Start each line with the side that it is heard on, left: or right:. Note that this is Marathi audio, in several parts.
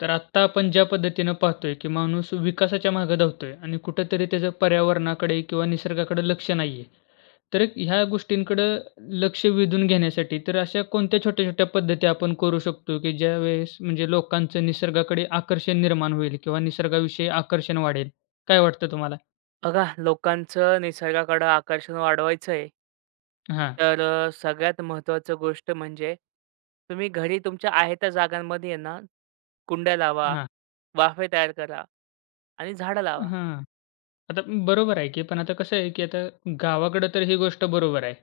left: तर आत्ता, आपण ज्या पद्धतीने पाहतोय. की माणूस विकासाच्या मागं धावतोय आणि कुठेतरी त्याचं पर्यावरणाकडे, किंवा निसर्गाकडे लक्ष नाहीये. तर एक ह्या गोष्टींकडं लक्ष वेधून घेण्यासाठी, तर अशा कोणत्या छोट्या-छोट्या पद्धती आपण करू शकतो की ज्यावेळेस म्हणजे लोकांचं निसर्गाकडे आकर्षण निर्माण होईल, किंवा निसर्गाविषयी आकर्षण वाढेल. काय वाटतं तुम्हाला?
right: बघा लोकांचं निसर्गाकडं आकर्षण वाढवायचंय
left: हां.
right: तर अ, सगळ्यात महत्त्वाचं गोष्ट म्हणजे. तुम्ही घरी तुमच्या आहे त्या जागांमध्ये ना, कुंड्या लावा,
left: हां.
right: वाफे तयार करा, आणि झाडं लावा.
left: हां. आता बरोबर आहे की. पण आता कसं आहे की आता गावाकडं तर ही गोष्ट बरोबर आहे.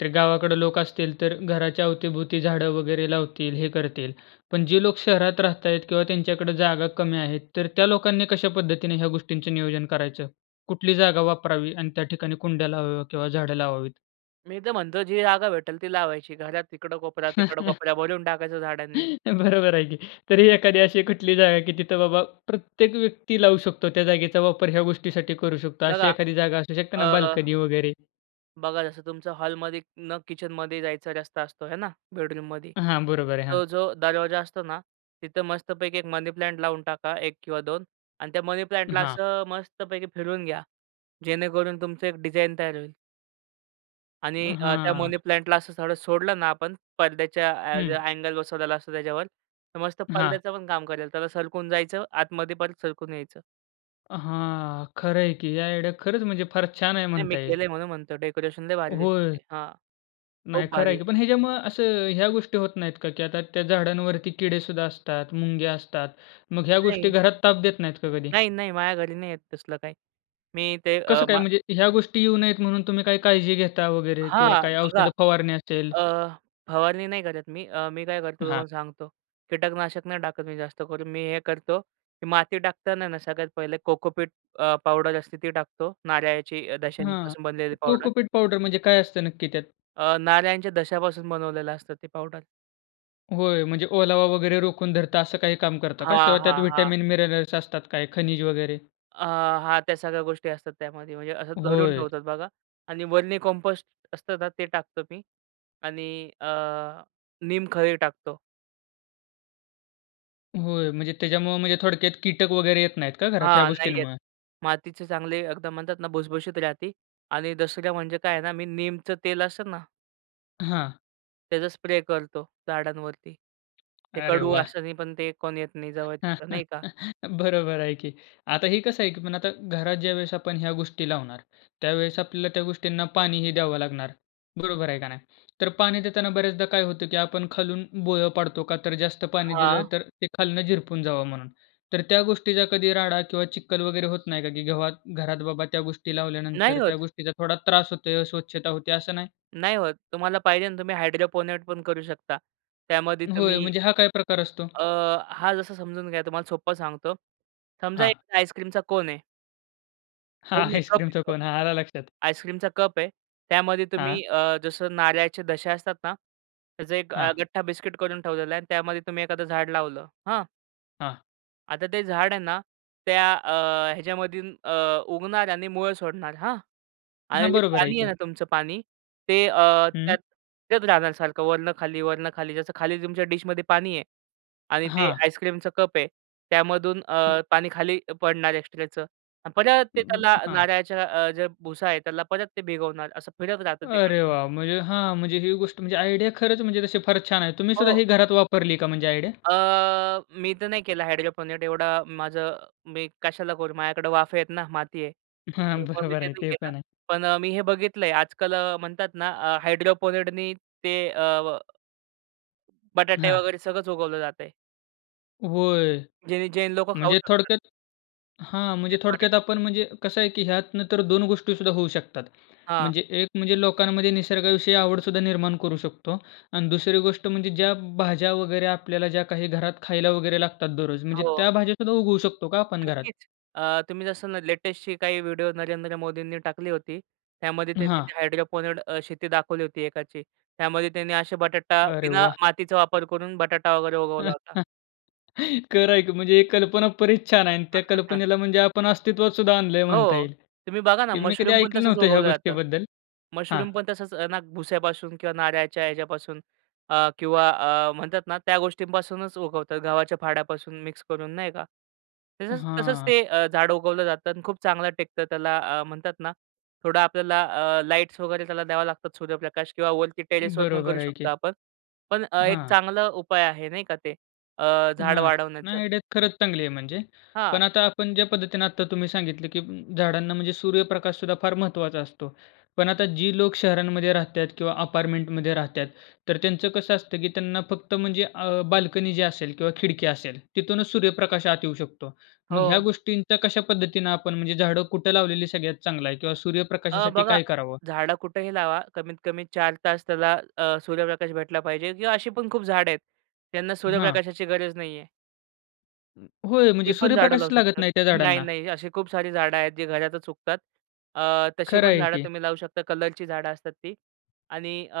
left: तर गावाकडं लोक असतील तर घराच्या अवती-भोवती झाडं वगैरे लावतील, हे करतील. पण जे लोक शहरात राहतायेत, किंवा त्यांच्याकडे जागा कमी आहेत. तर त्या लोकांनी कशा पद्धतीने ह्या गोष्टींचं नियोजन करायचं. कुठली जागा वापरावी, आणि त्या ठिकाणी कुंड्या लावाव्या, किंवा झाडं लावावीत?
right: मी तर म्हणतो, जी जागा भेटेल ती लावायची घरात. इकडं कोपऱ्यात, तिकडं कोपऱ्यात भरून टाकायचं झाडांनी.
left: बरोबर आहे की. तरी एखादी अशी कुठली जागा आहे की तिथं बाबा प्रत्येक व्यक्ती लावू शकतो, त्या जागेचा वापर ह्या गोष्टीसाठी करू शकतो. अशी
right: बघा,
left: एखादी जागा असू शकते ना,
right: अ
left: बाल्कनी वगैरे.
right: बघा जसं तुमचं हॉलमध्ये न किचनमध्ये जायचा रस्ता असतो हे ना बेडरूममध्ये?
left: हां. बरोबर आहे.
right: तो
left: हां.
right: जो दरवाजा असतो ना तिथं मस्तपैकी एक मनी प्लांट लावून टाका 1 किंवा 2 आणि त्या मनी प्लांटला
left: हां.
right: असं मस्तपैकी फिरवून घ्या. जेणेकरून तुमचं एक डिझाइन तयार होईल.
left: अ,
right: आणि अ, त्या
left: हां.
right: मनी प्लांटला असं थोडं सोडलं ना आपण पडद्याच्या ऍ
left: हं.
right: अँगल बसवलेला असतो त्याच्यावर तर मस्त
left: हां.
right: पडद्याचं पण काम करेल त्याला सरकून जायचं, आतमध्ये परत सरकून यायचं.
left: हां. खरंय की, ह्या आयडिया खरंच म्हणजे फार छान आहे
right: नाही, मी
left: म्हणता येईल.
right: केलंय म्हणून म्हणतो डेकोरेशन लई भारी दिसतं
left: होय.
right: ते हां.
left: नाही
right: खूप
left: खरं आहे
right: भारी.
left: की पण ह्याच्यामुळं असं ह्या गोष्टी होत नाहीत का की, आता त्या झाडांवरती किडे सुद्धा असतात, मुंग्या असतात. मग ह्या गोष्टी
right: नाही.
left: घरात ताप देत नाहीत का कधी?
right: नाही, नाही. माझ्या घरी नाही येत तसलं काही. मी ते अ,
left: कसं काय?
right: मा
left: म्हणजे ह्या गोष्टी येऊ नयेत म्हणून तुम्ही काही काळजी घेता वगैरे किंवा
right: हां,
left: काही
right: बघा.
left: औषध फवारणी असेल?
right: अ, फवारणी नाही करत मी. अ, मी काय करतो,
left: हां.
right: तुम्हाला सांगतो. कीटकनाशक नाही टाकत मी जास्त करून, मी हे करतो, की माती टाकताना आहे ना सगळ्यात पहिले कोकोपीट अ, पावडर असते ती टाकतो नारळाची
left: हां.
right: दशेपासून बनलेली पावडर.
left: कोकोपीट पावडर म्हणजे काय असतं नक्की त्यात?
right: अ, नारळ्यांच्या दशापासून बनवलेलं असतं ते पाऊडर.
left: होय, म्हणजे ओलावा वगैरे रोखून धरत असं काही काम करता का?
right: हां,
left: किंवा त्यात
right: हां, हां.
left: व्हिटॅमिन मिनरल्स असतात काय, खनिज वगैरे?
right: अ, हां, त्या सगळ्या गोष्टी असतात त्यामध्ये, म्हणजे असं धरून
left: होय.
right: ठेवतात बघा आणि वर्मी कंपोस्ट असतं तर ते टाकतो मी आणि अ, नीमखळी टाकतो.
left: होय, म्हणजे त्याच्यामुळे म्हणजे थोडक्यात कीटक वगैरे येत नाहीत का घरात या
right: हां, नाही येत
left: गोष्टींमुळे?
right: मातीचे चांगले एकदम म्हणतात ना भुसभुशीत राहती आणि दसऱ्याला म्हणजे काय आहे ना मी नीमचं तेल असतं ना
left: हां.
right: त्याचा स्प्रे करतो झाडांवरती. ते
left: अरे
right: कडू
left: वाह!
right: वासानी पण ते कोण येत नाही जवळ, नाही का?
left: बरोबर आहे की. आता हे कसं आहे की आता घरात ज्यावेळेस आपण ह्या गोष्टी लावणार त्यावेळेस आपल्याला त्या गोष्टींना पाणी ही द्यावं लागणार. बरोबर आहे का नाही? तर पाणी देताना बऱ्याचदा काय होतं की आपण खालून भोळ पाडतो, का तर जास्त पाणी दिलं
right: हां.
left: तर ते खालनं झिरपून जावं म्हणून. तर त्या गोष्टीचा कधी राडा किंवा चिखल वगैरे होत नाही का? की जेव्हा घरात बाबा त्या गोष्टी
right: नाही
left: लावल्यानंतर त्या
right: होत.
left: गोष्टीचा थोडा त्रास होत आहे, अस्वच्छता होते असं नाही?
right: नाही होत. तुम्हाला पाहिजे ना तुम्ही हायड्रोपोनेट पण करू शकता. त्यामध्ये
left: होय,
right: तुम्ही
left: म्हणजे हा काय प्रकार असतो?
right: अ, हा जसा समजून घ्या तुम्हाला सोप्पं सांगतो. समजा
left: हां.
right: एक आईसक्रीमचा कोन आहे.
left: हां,
right: कोन नाही, कप आहे
left: आईस्क्रीमचाचा
right: कप.
left: कोन. हां, आला लक्षात.
right: आईस्क्रीमचा कप आहे. त्यामध्ये
left: हां.
right: तुम्ही अ, जसं नारळचे दशा असतात ना, त्याचं एक अ,
left: हां.
right: गठ्ठा बिस्किट करून ठेवलेला आहे आणि त्यामध्ये तुम्ही एखादं झाड लावलं, हां?
left: हां.
right: आता ते झाड आहे ना, त्या अ, ह्याच्यामधून अ, उगणार आणि मुळं सोडणार, हां? आणि
left: हां,
right: जे
left: बरोबर आहे
right: पाणी आहे
left: की.
right: ना, तुमचं पाणी, ते अ,
left: हं.
right: त्यात येत राहणार सारखं वरनं खाली, वरनं खाली. जसं खाली तुमच्या डिशमध्ये पाणी आहे आणि ते
left: हां.
right: आईस्क्रीमचं कप आहे, त्यामधून
left: हं.
right: अ, पाणी खाली अ, पडणार एक्स्ट्राचं अन् परत ते
left: उम्म,
right: त्याला
left: हां.
right: नारळाच्या अ, ज्या भुसा आहे, त्याला परत ते भिगवणार. असं फिरत राहतं ते
left: अरे
right: कंटिन्यू.
left: वाह! म्हणजे हां, म्हणजे ही गोष्ट म्हणजे आयडिया खरंच म्हणजे तशी फार छान आहे. तुम्ही सुद्धा
right: हो.
left: ही घरात वापरली का म्हणजे आयडिया?
right: अ, मी तर नाही केला हायड्रोपोनिक. एवढा माझं मी कशाला करू? माझ्याकडं वाफे आहेत ना, माती आहे,
left: हां,
right: त्यामुळे मी
left: बरोबर
right: ते
left: आहे.
right: नाही
left: ते
right: केलं.
left: पण आहे.
right: पण अ, मी हे बघितलंय आजकाल अ, म्हणतात ना, अ, हायड्रोपोनिक नी ते अ व बटाटे
left: हां.
right: वगैरे, सगळंच उगवलं जातंय.
left: होय.
right: ज्यानी जैन लोकं खाऊ
left: म्हणजे
right: शकतात.
left: थोडक्यात हां, म्हणजे
right: तेच
left: थोडक्यात
right: बटाटा
left: आपण म्हणजे कसं आहे की ह्यात नंतर तर 2 गोष्टी सुद्धा होऊ शकतात.
right: हां.
left: म्हणजे एक म्हणजे लोकांमध्ये निसर्गाविषयी आवड सुद्धा निर्माण करू शकतो आणि दुसरी गोष्ट म्हणजे, ज्या भाज्या वगैरे आपल्याला ज्या काही घरात खायला वगैरे लागतात दररोज, म्हणजे
right: हो.
left: त्या भाज्या सुद्धा उगवू शकतो का आपण घरात?
right: नक्कीच. अ, तुम्ही जसं ना लेटेस्टची काही व्हिडिओ नरेंद्र मोदींनी टाकली होती. त्यामध्ये त्यांनी
left: हां.
right: ते हायड्रोपोनिक अ, शेती दाखवली होती एकाची. त्यामध्ये त्यांनी अशा बटाटा
left: अरे
right: विना
left: वाह!
right: मातीचा वापर करून बटाटा वगैरे उगवला होता.
left: खरं आहें की म्हणजे ही कल्पना बरीच छान आहे अन्
right: हां,
left: त्या
right: हां, हां.
left: कल्पनेला म्हणजे आपण अस्तित्वात सुद्धा आणलं आहे म्हणता
right: हो,
left: येईल,
right: तुम्ही बघा ना
left: की मी कधी
right: मशरूम पण
left: ऐकलं
right: तसंच
left: नव्हतं ह्या
right: उगवलं जातं.
left: गोष्टीबद्दल हां.
right: मशरूम पण तसंच ना भुस्यापासून किंवा नारळच्या ह्याच्यापासून अ, किंवा अ, म्हणतात ना त्या गोष्टींपासूनच उगवतात, गव्हाच्या फाड्यापासून मिक्स करून, नाही का? तसंच तसंच
left: हां.
right: ते अ, झाड उगवलं जातं आणि खूप चांगलं टिकतं. त्याला अ, म्हणतात ना, थोडा आपल्याला अ, लाईट्स वगैरे, त्याला द्यावा लागतात सूर्यप्रकाश किंवा वरती टेरेसवर पण
left: बरोबर
right: करू
left: आहे
right: शकतो
left: की.
right: आपण. पण अ, एक
left: हां.
right: चांगला उपाय आहे नाही का ते अ, झाड
left: हां,
right: वाढवण्याचं.
left: नाही, आयडिया खरंच चांगली आहे म्हणजे. पण
right: हां.
left: आता आपण ज्या पद्धतीने आत्ता तुम्ही सांगितलं की उम्म, झाडांना म्हणजे सूर्यप्रकाश सुद्धा फार महत्वाचा असतो. पण आता जी लोक शहरांमध्ये राहत आहेत किंवा अपार्टमेंटमध्ये राहतात, तर त्यांचं कसं असतं की त्यांना फक्त म्हणजे अ, बाल्कनी जी असेल, किंवा खिडकी असेल तिथूनच सूर्यप्रकाश आत येऊ शकतो. मग ह्या
right: हो.
left: गोष्टींचा कशा पद्धतीनं आपण म्हणजे झाडं कुठं लावलेली सगळ्यात चांगलं आहे? किंवा
right: अ,
left: सूर्यप्रकाशासाठी
right: बघा,
left: काय करावं?
right: झाडं कुठेही लावा, कमीत कमी 4 तास त्याला अ, सूर्यप्रकाश भेटला पाहिजे. किंवा अशी पण खूप झाडं आहेत. त्यांना
left: हां.
right: सूर्यप्रकाशाची गरज नाही आहे.
left: होय
right: ती
left: म्हणजे
right: पण झाडं लावू
left: सूर्यप्रकाशच लागत
right: शकतात.
left: नाही त्या
right: नाही,
left: झाडांना!
right: नाही अशी खूप सारी झाडं आहेत जी घरातच उगतात. अ, तशी
left: खरं
right: पण
left: आहे
right: झाडं
left: की.
right: तुम्ही लावू शकता, कलरची झाडं असतात ती. आणि अ,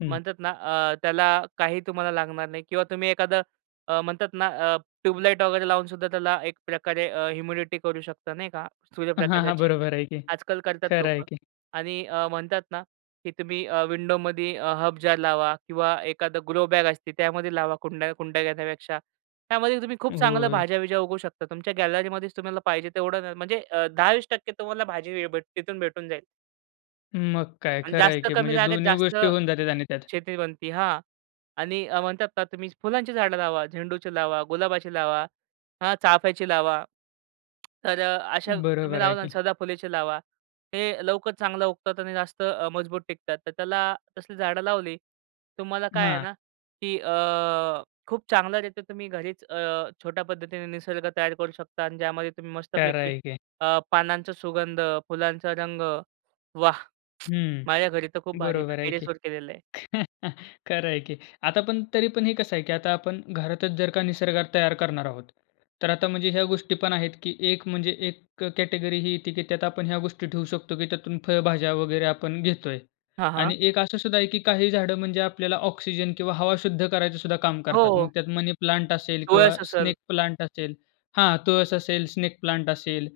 left: हं.
right: म्हणतात ना अ, त्याला काही तुम्हाला लागणार नाही किंवा तुम्ही एखादं अ, म्हणतात ना अ, ट्यूबलाइट वगैरे लावून सुद्धा त्याला एक प्रकारे अ, इम्युनिटी करू शकता, नाही का,
left: हां, हां,
right: सूर्यप्रकाशाची.
left: बरोबर आहे की.
right: आज-काल करतात
left: खरं आहे
right: लोकं.
left: की.
right: आणि अ, म्हणतात ना की तुम्ही अ, विंडोमध्ये अ, हर्ब जार लावा किंवा एखादं ग्रो बॅग असती, त्यामध्ये लावा, कुंड्या कुंड्या घेण्यापेक्षा. त्यामध्ये तुम्ही खूप चांगलं
left: होय.
right: भाज्या-बिज्या उगवू शकता. तुमच्या गॅलरीमध्येच तुम्हाला पाहिजे तेवढं न म्हणजे अ, 10-20% तुम्हाला भाजी वी तिथून भेटून जाईल.
left: मग काय
right: आणि
left: खरं आहे
right: जास्त
left: की
right: कमी
left: म्हणजे
right: जागेत
left: दोन्ही
right: जास्त
left: गोष्टी होऊन जातात आणि त्यात.
right: शेती बनती, हां आणि अ, म्हणतात तुम्ही फुलांची झाडं लावा, झेंडूची लावा, गुलाबाची लावा, हां चाफ्याची लावा. तर अ, अशा तुम्ही
left: बरोबर आहे
right: लावलं अन्
left: की.
right: सदाफुलीची लावा. हे लवकर चांगलं उगतात आणि जास्त अ, मजबूत टिकतात. तर त्याला तसली झाडं लावली, तुम्हाला काय आहे
left: हां.
right: ना की अ, खूप चांगल्या रीत्या तुम्ही घरीच अ, छोट्या पद्धतीने निसर्ग तयार करू शकता अन् ज्यामध्ये तुम्ही
left: खंर
right: मस्तपैकी
left: आहे की.
right: अ, पानांचा सुगंध, फुलांचा रंग, वाह!
left: हं.
right: माझ्या घरी तर खूप भारी मी
left: बरोबर आहे की.
right: टेरेसवर केलेलं आहे.
left: खरं आहे की. आता पण तरी पण हे कसं आहे की आता आपण घरातच जर का निसर्ग तयार करणार आहोत, तर आता म्हणजे ह्या गोष्टी पण आहेत की एक म्हणजे एक अ, कॅटेगरी ही येते की त्यात आपण ह्या गोष्टी ठेवू शकतो की त्यातून फळभाज्या वगैरे आपण घेतोय.
right: हां, हां.
left: आणि एक असं सुद्धा आहे की काही झाडं म्हणजे आपल्याला ऑक्सिजन किंवा हवा शुद्ध करायचं सुद्धा काम करतात. मग
right: हो.
left: त्यात मनी प्लांट असेल किंवा
right: तुळस असेल.
left: स्नेक प्लांट असेल. हां, तुळस असेल, स्नेक प्लांट असेल.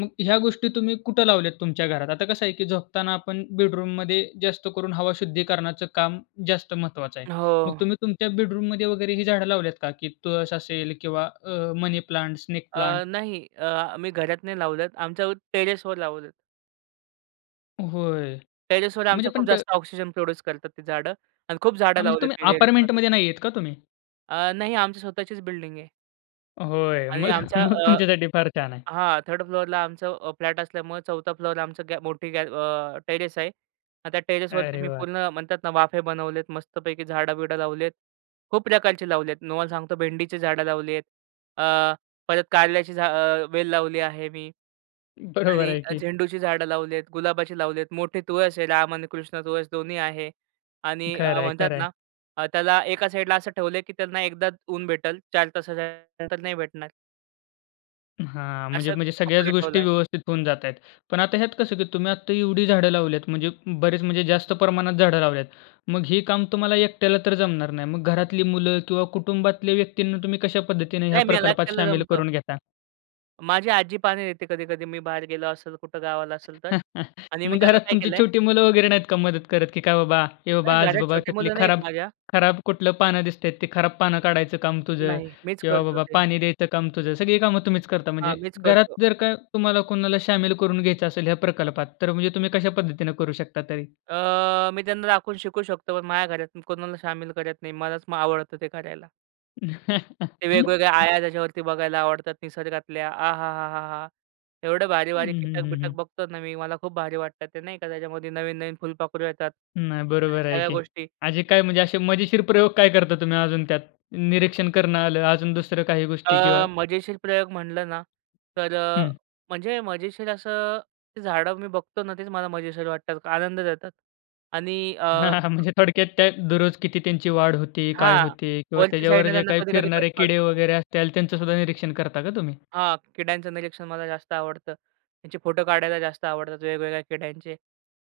left: मग ह्या गोष्टी तुम्ही कुठं लावल्यात तुमच्या घरात? आता कसं आहे की झोपताना आपण बेडरूममध्ये जास्त करून हवा शुद्धीकरणाचं काम जास्त महत्त्वाचं आहे. मग
right: हो.
left: तुम्ही तुमच्या बेडरूममध्ये वगैरे ही झाडं लावली आहेत का? की तुळस असेल किंवा अ, मनी प्लांट, स्नेक
right: अ,
left: प्लांट?
right: नाही अ, आम्ही घरात नाही लावलेत आमच्यावर टेरेसवर लावले
left: होय,
right: टेरेसवर
left: म्हणजे
right: आमच्या
left: पण
right: खूप
left: ते
right: जास्त ऑक्सिजन प्रोड्यूस करतात ती झाडं. आणि खूप झाडं
left: हां, म्हणजे
right: लावलेत
left: तुम्ही
right: मी टेरेसवर
left: अपार्टमेंटमध्ये नाहीयेत का तुम्ही?
right: अ, नाही आमची स्वतःचीच बिल्डिंग आहे.
left: होय.
right: आणि
left: मग,
right: आमच्या
left: मग
right: अ
left: तुमच्यासाठी फार छान आहे.
right: हां. 3rd फ्लोरला आमचं अ, फ्लॅट असल्यामुळं 4 फ्लोरला आमचं मोठी गॅ अ, टेरेस आहे. हां, त्या टेरेसवरती
left: अरे
right: मी
left: वाह!
right: पूर्ण म्हणतात ना वाफे बनवलेत मस्तपैकी झाडं-बिडं लावली आहेत. खूप प्रकारचे लावले आहेत. तुम्हाला सांगतो भेंडीची झाडं लावली आहेत. अ, परत कारल्याची झा अ, वेल लावली आहे मी.
left: बरोबर
right: आणि
left: आहे
right: अ,
left: की.
right: झेंडूची झाडं लावलीत, गुलाबाची लावलीत, मोठी तुळस आहे. राम आणि कृष्ण तुळस दोन्ही आहे. आणि अ,
left: खरंय
right: म्हणतात
left: खरंय.
right: ना अ, त्याला एका साइडला असं ठेवलं आहे की त्यांना एकदाच ऊन भेटेल, 4 तासाच्या नंतर नाही भेटणार.
left: हां,
right: अशाच
left: म्हणजे-म्हणजे सगळ्याच
right: [unintelligible]
left: गोष्टी
right: ठेवलाय.
left: व्यवस्थित होऊन जात आहेत. पण आता ह्यात कसं की तुम्ही आता एवढी झाडं लावल्यात म्हणजे बरेच म्हणजे जास्त प्रमाणात झाडं लावल्यात. मग हे काम तुम्हाला एकट्याला तर जमणार नाही. मग घरातली मुलं किंवा कुटुंबातल्या व्यक्तींना तुम्ही कशा पद्धतीने ह्या
right: नाही मला
left: प्रकल्पात
right: एकट्याला
left: शामिल
right: जमतं.
left: करून घेता?
right: माझी आजी पाणी देते कधी-कधी मी बाहेर गेलो असेल, कुठं गावाला असेल तर. आणि मी
left: मग
right: त्याला
left: घरात
right: काय
left: तुमची
right: केलंय
left: छोटी मुलं वगैरे नाहीत का मदत करत? की काय बाबा, ए बाबा,
right: नाही
left: आज
right: घरात
left: बाबा,
right: छोटी
left: त्यातली
right: मुलं नाही आहे
left: खराब
right: माझ्या.
left: खराब कुठलं पानं दिसतंय ते खराब पानं काढायचं काम तुझं
right: नाही मीच
left: किंवा
right: करतो
left: बाबा
right: ते.
left: पाणी द्यायचं काम तुझं. सगळी कामं तुम्हीच करता
right: हां,
left: म्हणजे.
right: मीच
left: घरात
right: करतो.
left: जर का तुम्हाला कोणाला शामिल करून घ्यायचं असेल, या प्रकल्पात तर म्हणजे तुम्ही कशापद्धतीने करू शकता तरी?
right: अ, मी त्यांना दाखवून शिकू शकतो पण माझ्या घरात कोणाला सामील करत नाही, मलाच आवडतं ते करायला. ते वेगवेगळ्या आळ्या त्याच्यावरती बघायला आवडतात. निसर्गातल्या आहाहाहाहा! एवढं
left: हं,
right: भारी-भारी
left: हं,
right: कीटक
left: हं,
right: बिटक
left: हं.
right: बघतो ना मी, मला खूप भारी वाटतात ते नाही का? त्याच्यामध्ये नवीन-नवीन फुलपाखरू येतात
left: नाही,
right: आणि
left: बरोबर आहे
right: सगळ्या
left: की.
right: गोष्टी.
left: [unintelligible] काय म्हणजे असे मजेशीर प्रयोग काय करता तुम्ही अजून त्यात? निरीक्षण करणं आलं, अजून दुसऱ्या काही गोष्टी किंवा
right: अ, मजेशीर प्रयोग म्हटलं ना तर अ,
left: हं.
right: म्हणजे मजेशीर असं झाडं मी बघतो ना, तेच मला मजेशीर वाटतात, आनंद देतात आणि अ
left: म्हणजे थोडक्यात त्या दररोज किती त्यांची वाढ होती, काय
right: हां,
left: होते किंवा
right: वरच्या
left: त्याच्यावर
right: साइडने
left: जे
right: त्यांना
left: काही
right: कधी-कधी कट
left: फिरणारे किडे
right: करतो.
left: वगैरे असत्याल, त्यांचं सुद्धा निरीक्षण करता का तुम्ही?
right: हां, किड्यांचं निरीक्षण मला जास्त आवडतं. त्याचे फोटो काढायला जास्त आवडतात. वेगवेगळ्या किड्यांचे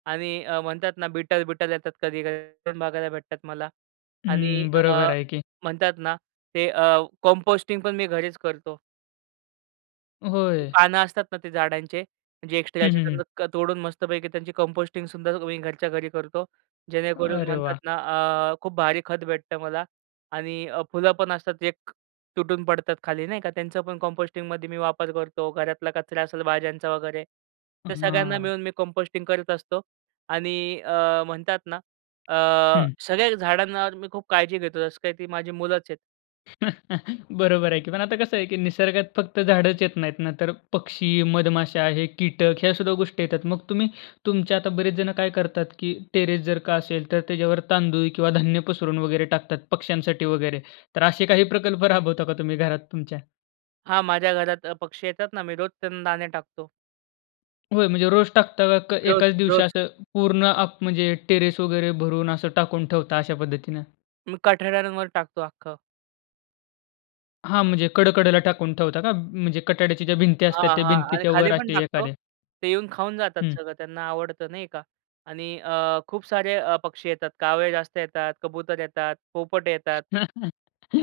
right: आणि अ, म्हणतात ना, बिटर बिटर येतात कधी-कधी ते बघायला भेटतात मला आणि
left: हं,
right: अ,
left: बरोबर आहे की.
right: म्हणतात ना अ, ते कंपोस्टिंगपण मी घरीच करतो.
left: होय.
right: पानं असतात ना ते झाडांचे जे
left: हं,
right: एक्स्ट्राचे,
left: हं, हं.
right: त्यांना अ, तोडून मस्तपैकी त्यांची कंपोस्टिंगसुद्धा मी घरच्या घरी करतो. जेणेकरून
left: अरे
right: म्हणतात
left: वाह!
right: ना अ, खूप भारी खत भेटतं मला आणि अ, फुलंपण असतात एक तुटून पडतात खाली नाही का, त्यांचं पण कंपोस्टिंगमध्ये मी वापर करतो. घरातला कचरा असेल भाज्यांचा वगैरे
left: अ,
right: तर सगळ्यांना
left: हां.
right: मिळून मी कंपोस्टिंग करत असतो आणि अ, म्हणतात ना अ,
left: हं.
right: सगळ्या झाडांवर मी खूप काळजी घेतो, जसं काही ती माझी मुलंच आहेत.
left: बरोबर आहे की. पण आता कसं आहे कि निसर्गात फक्त झाडच येत नाहीत ना तर पक्षी, मधमाशा हे कीटक ह्या सुद्धा गोष्टी येतात. मग तुम्ही तुमच्या आता बरेच जण काय करतात की टेरेस जर का असेल तर त्याच्यावर तांदूळ किंवा धान्य पसरून वगैरे टाकतात पक्ष्यांसाठी वगैरे. तर असे काही प्रकल्प राबवता का तुम्ही घरात तुमच्या?
right: हां. माझ्या घरात अ, पक्षी येतात ना. मी रोज त्यांना दाणे टाकतो.
left: होय म्हणजे रोज टाकता का? क
right: रोज,
left: एकाच दिवशी
right: रोज.
left: असं पूर्ण अप म्हणजे टेरेस वगैरे भरून असं टाकून ठेवता अशा पद्धतीने?
right: मी कठड्यांवर टाकतो, आख्खं.
left: हां. म्हणजे कडेकडेला टाकून ठेवता का? म्हणजे कटाड्याची ज्या भिंती असतात
right: हां,
left: त्या
right: हां. आणि
left: भिंतीच्यावर
right: खालीपण
left: असे
right: टाकतो.
left: एखादे.
right: ते येऊन खाऊन जातात
left: हं.
right: सगळं. त्यांना आवडत नाही का. आणि अ, खूप सारे अ, पक्षी येतात कावळे जास्त येतात, कबूतर येतात, पोपट येतात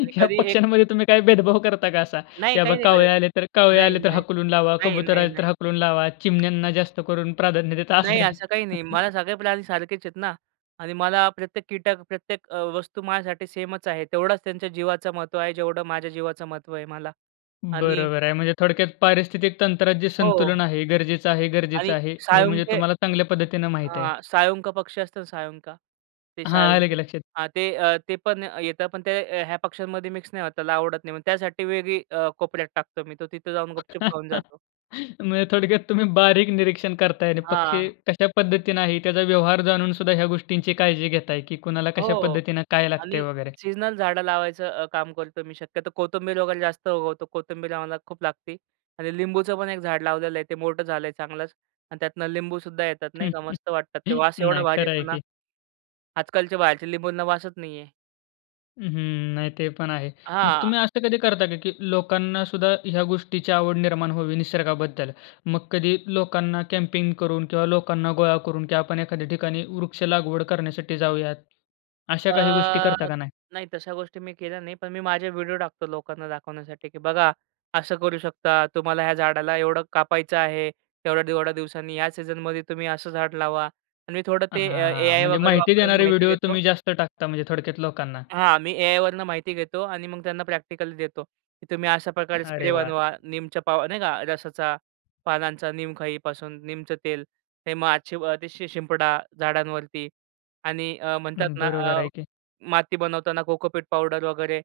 right: आणि कधी एक
left: पक्षांमध्ये तुम्ही काय भेदभाव करता का असा?
right: नाही,
left: कि बाबा
right: काही करतं.
left: कावळे आले तर, कावळे
right: नाही,
left: आले तर
right: नाही.
left: हाकलून लावा,
right: नाही,
left: कबूतर
right: नाही,
left: आले
right: नाही.
left: तर हाकलून लावा. चिमण्यांना जास्त करून प्राधान्य देता असं
right: नाही,
left: काय?
right: असं काही नाही. मला सगळे प्राणी सारखेच आहेत ना, आणि मला प्रत्येक कीटक, प्रत्येक अ, वस्तू माझ्यासाठी सेमच आहे. तेवढाच त्यांच्या जीवाचं महत्त्व आहे जेवढं माझ्या जीवाचं महत्त्व आहे मला. आणि
left: बरोबर आहे. म्हणजे थोडक्यात पारिस्थितिक तंत्रात जे
right: हो.
left: संतुलन आहे, गरजेचं आहे. गरजेचं
right: आणि
left: आहे हे म्हणजे
right: साळुंके
left: तुम्हाला चांगल्या पद्धतीने माहीत आहे.
right: हां, साळुंका पक्षी असतं ना, साळुंका ते
left: हां. आलं की
right: साळुंके
left: लक्षात.
right: हां ते, अ, ते पण येतात. पण ते अ, ह्या पक्ष्यांमध्ये मिक्स नाही होत, त्याला आवडत नाही. मग त्यासाठी वेगळी अ, कोपऱ्यात टाकतो मी तो तिथे जाऊन गुपचुप खाऊन जातो.
left: म्हणजे थोडक्यात तुम्ही बारीक निरीक्षण करताय आणि पक्षी
right: हां.
left: कशा पद्धतीने आहे, त्याचा व्यवहार जाणून सुद्धा ह्या गोष्टींची काळजी घेत आहे की कुणाला कशा
right: हो,
left: पद्धतीने काय लागतंय
right: आणि
left: वगैरे.
right: सीझनल झाडं लावायचं अ, काम करतो मी. शक्यतो कोथिंबीर वगैरे जास्त उगवतो. कोथिंबीर आम्हाला खूप लागते आणि लिंबूचं पण एक झाड लावलेलं आहे. ते मोठं झालं आहे चांगलंच आणि त्यातनं लिंबू सुद्धा येतात, नाही का. मस्त वाटतात ते वास एवढा
left: नाही,
right: भारी
left: खरं आहे
right: येतो ना,
left: की.
right: आजकालचे बाहेरचे लिंबूंना वासचं नाही आहे.
left: हं, हं. नाही ते पण आहे. मग
right: हां.
left: तुम्ही असं कधी करता का की लोकांनासुद्धा ह्या गोष्टीची आवड निर्माण व्हावी निसर्गाबद्दल. मग कधी लोकांना कॅम्पिंग करून किंवा लोकांना गोळा करून की आपण एखाद्या ठिकाणी वृक्ष लागवड करण्यासाठी जाऊयात. अशा
right: अ,
left: काही गोष्टी करता का नाही?
right: नाही तशा गोष्टी मी केल्या नाही. पण मी माझे व्हिडिओ टाकतो लोकांना दाखवण्यासाठी की "बघा असं करू शकता, तुम्हाला ह्या झाडाला एवढं कापायचं आहे." थोड्या-थोड्या दिवसांनी या सीझनमध्ये तुम्ही असं झाड लावा आणि मी थोडं ते अ,
left: हां.
right: ए-आय
left: म्हणजे
right: वगैरे
left: माहिती
right: वापरून
left: देणारे
right: माहिती
left: व्हिडिओ
right: घेतो.
left: तुम्ही जास्त टाकता म्हणजे थोडक्यात लोकांना.
right: हां, मी ए-आय वरून माहिती घेतो आणि मग त्यांना प्रॅक्टिकल्स देतो, की तुम्ही अशा प्रकारे
left: अरे
right: स्प्रे
left: वाह!
right: बनवा. नीमच्या पाव नाही का? रसाचा पानांचा नीम खाईपासून नीमचं तेल. हे मग आजची व शि शिंपडा झाडांवरती आणि अ, म्हणतात ना
left: बरोबर
right: अ,
left: आहे की.
right: माती बनवताना कोकोपीट पावडर वगैरे.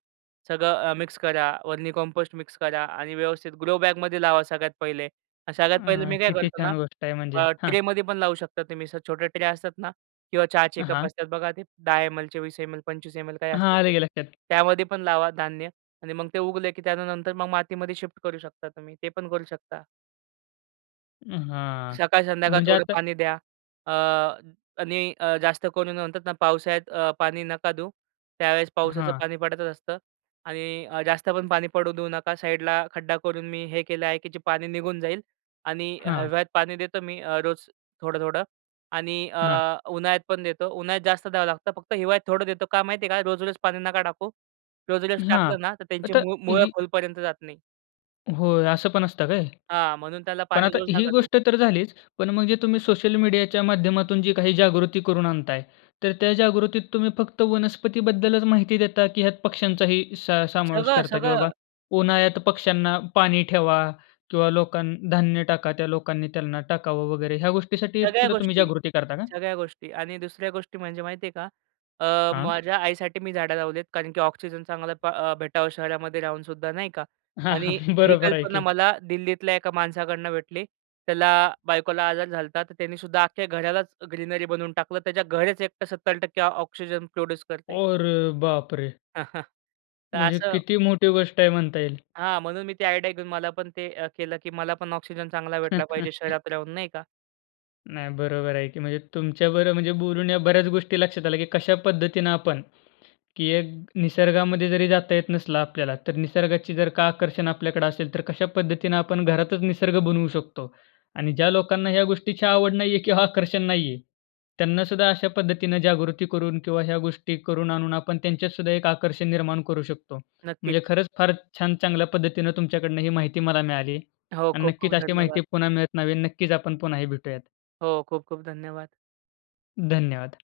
right: सगळं अ, मिक्स करा. व्हर्मी कंपोस्ट मिक्स करा आणि व्यवस्थित ग्रो बॅगमध्ये लावा सगळ्यात पहिले. सगळ्यात पहिले
left: अ,
right: मी काय
left: किती
right: करतो ना
left: छान गोष्ट आहे म्हणजे.
right: अ,
left: हां.
right: ट्रेमध्ये पण लावू शकता तुम्ही. असं छोट्या ट्रे असतात ना, किंवा चहाचे कप
left: हां.
right: असतात बघा, ते 10 एम-एल, 20 एम-एल, 25 एम-एल काय
left: हां.
right: असते ते.
left: आलं की लक्षात.
right: त्यामध्ये पण लावा धान्य आणि मग ते उगलं की त्यानंतर मग मातीमध्ये शिफ्ट करू शकता तुम्ही. ते पण करू शकता.
left: हां.
right: सकाळ संध्याकाळ
left: म्हणजे
right: थोडं
left: आता
right: पाणी द्या. अ, आणि अ, जास्त करून म्हणतात ना पावसाळ्यात पाणी नका देऊ. त्यावेळेस पावसाचं
left: हां.
right: पाणी पडतच असतं आणि जास्त पण पाणी पडू देऊ नका साईडला खड्डा करून मी हे केलं आहे की जे पाणी निघून जाईल आणि
left: हां.
right: हिवाळ्यात पाणी देतो मी रोज थोडं-थोडं. आणि अ,
left: हां.
right: उन्हाळ्यात पण देतो. उन्हाळ्यात जास्त द्यावं लागतं. फक्त हिवाळ्यात थोडं देतो का माहिती आहे का रोज-रोज पाणी नका टाकू. रोज-रोज
left: हां.
right: टाकलं ना तर त्यांची
left: आता
right: मूळ मुळं
left: ही
right: खोलपर्यंत जात नाही.
left: होय असं पण असतं काय?
right: हां. म्हणून त्याला
left: पण
right: पाणी
left: आता
right: रोज
left: ही
right: नका देऊ.
left: गोष्ट तर झालीच पण मग जे तुम्ही सोशल मीडियाच्या माध्यमातून जी काही जागृती करून आणताय, तर त्या जागृतीत तुम्ही फक्त वनस्पतीबद्दलच माहिती देता की ह्यात पक्ष्यांचाही स समावेश
right: सगळं,
left: करता, की बाबा
right: सगळं.
left: उन्हाळ्यात पक्ष्यांना पाणी ठेवा किंवा लोकां धान्य टाका त्या लोकांनी त्यांना टाकावं वगैरे ह्या गोष्टीसाठी
right: सगळ्या
left: सुद्धा तुम्ही
right: गोष्टी.
left: जागृती करता का?
right: सगळ्या गोष्टी. आणि दुसऱ्या गोष्टी म्हणजे माहिती आहे का? अ,
left: हां.
right: माझ्या आईसाठी मी झाडं लावली आहेत. कारण की ऑक्सिजन चांगला अ, भेटावं शहरामध्ये राहूनसुद्धा नाही का.
left: हां,
right: आणि
left: हां.
right: ही
left: बरोबर आहे
right: कल्पना
left: की.
right: मला दिल्लीतल्या एका माणसाकडनं भेटली. त्याला बायकोला आजार झाला होता तर त्याने सुद्धा अख्ख्या घरालाच ग्रीनरी बनवून टाकलं. त्याच्या घरच एकटं 70% ऑक्सिजन प्रोड्यूस करते.
left: अरे बापरे!
right: तर
left: म्हणजे
right: असं
left: किती मोठी गोष्ट आहे म्हणता येईल.
right: हां. म्हणून मी ती आयडिया घेऊन मला पण ते अ, केलं की मला पण ऑक्सिजन चांगला भेटला पाहिजे शहरात राहून, नाही का.
left: नाही बरोबर आहे की. म्हणजे तुमच्या बरोबर म्हणजे बोलून या बऱ्याच गोष्टी लक्षात आल्या की कशा पद्धतीनं आपण की एक निसर्गामध्ये जरी जाता येत नसलं आपल्याला तर निसर्गाची जर का आकर्षण आपल्याकडे असेल तर कशा पद्धतीनं आपण घरातच निसर्ग बनवू शकतो. आणि ज्या लोकांना ह्या गोष्टीची आवड नाहीये किंवा आकर्षण नाहीये त्यांना सुद्धा अशा पद्धतीनं जागृती करून किंवा ह्या गोष्टी करून आणून आपण त्यांच्यात सुद्धा एक आकर्षण निर्माण करू शकतो. म्हणजे
right: नक्कीच.
left: खरंच फार छान चांगल्या पद्धतीनं तुमच्याकडनं ही माहिती मला मिळाली.
right: हो.
left: आणि
right: खूप खूप
left: नक्कीच अशी
right: धन्यवाद.
left: माहिती पुन्हा मिळत राहावी. नक्कीच आपण पुन्हाही भेटूयात.
right: हो. खूप खूप धन्यवाद.
left: धन्यवाद.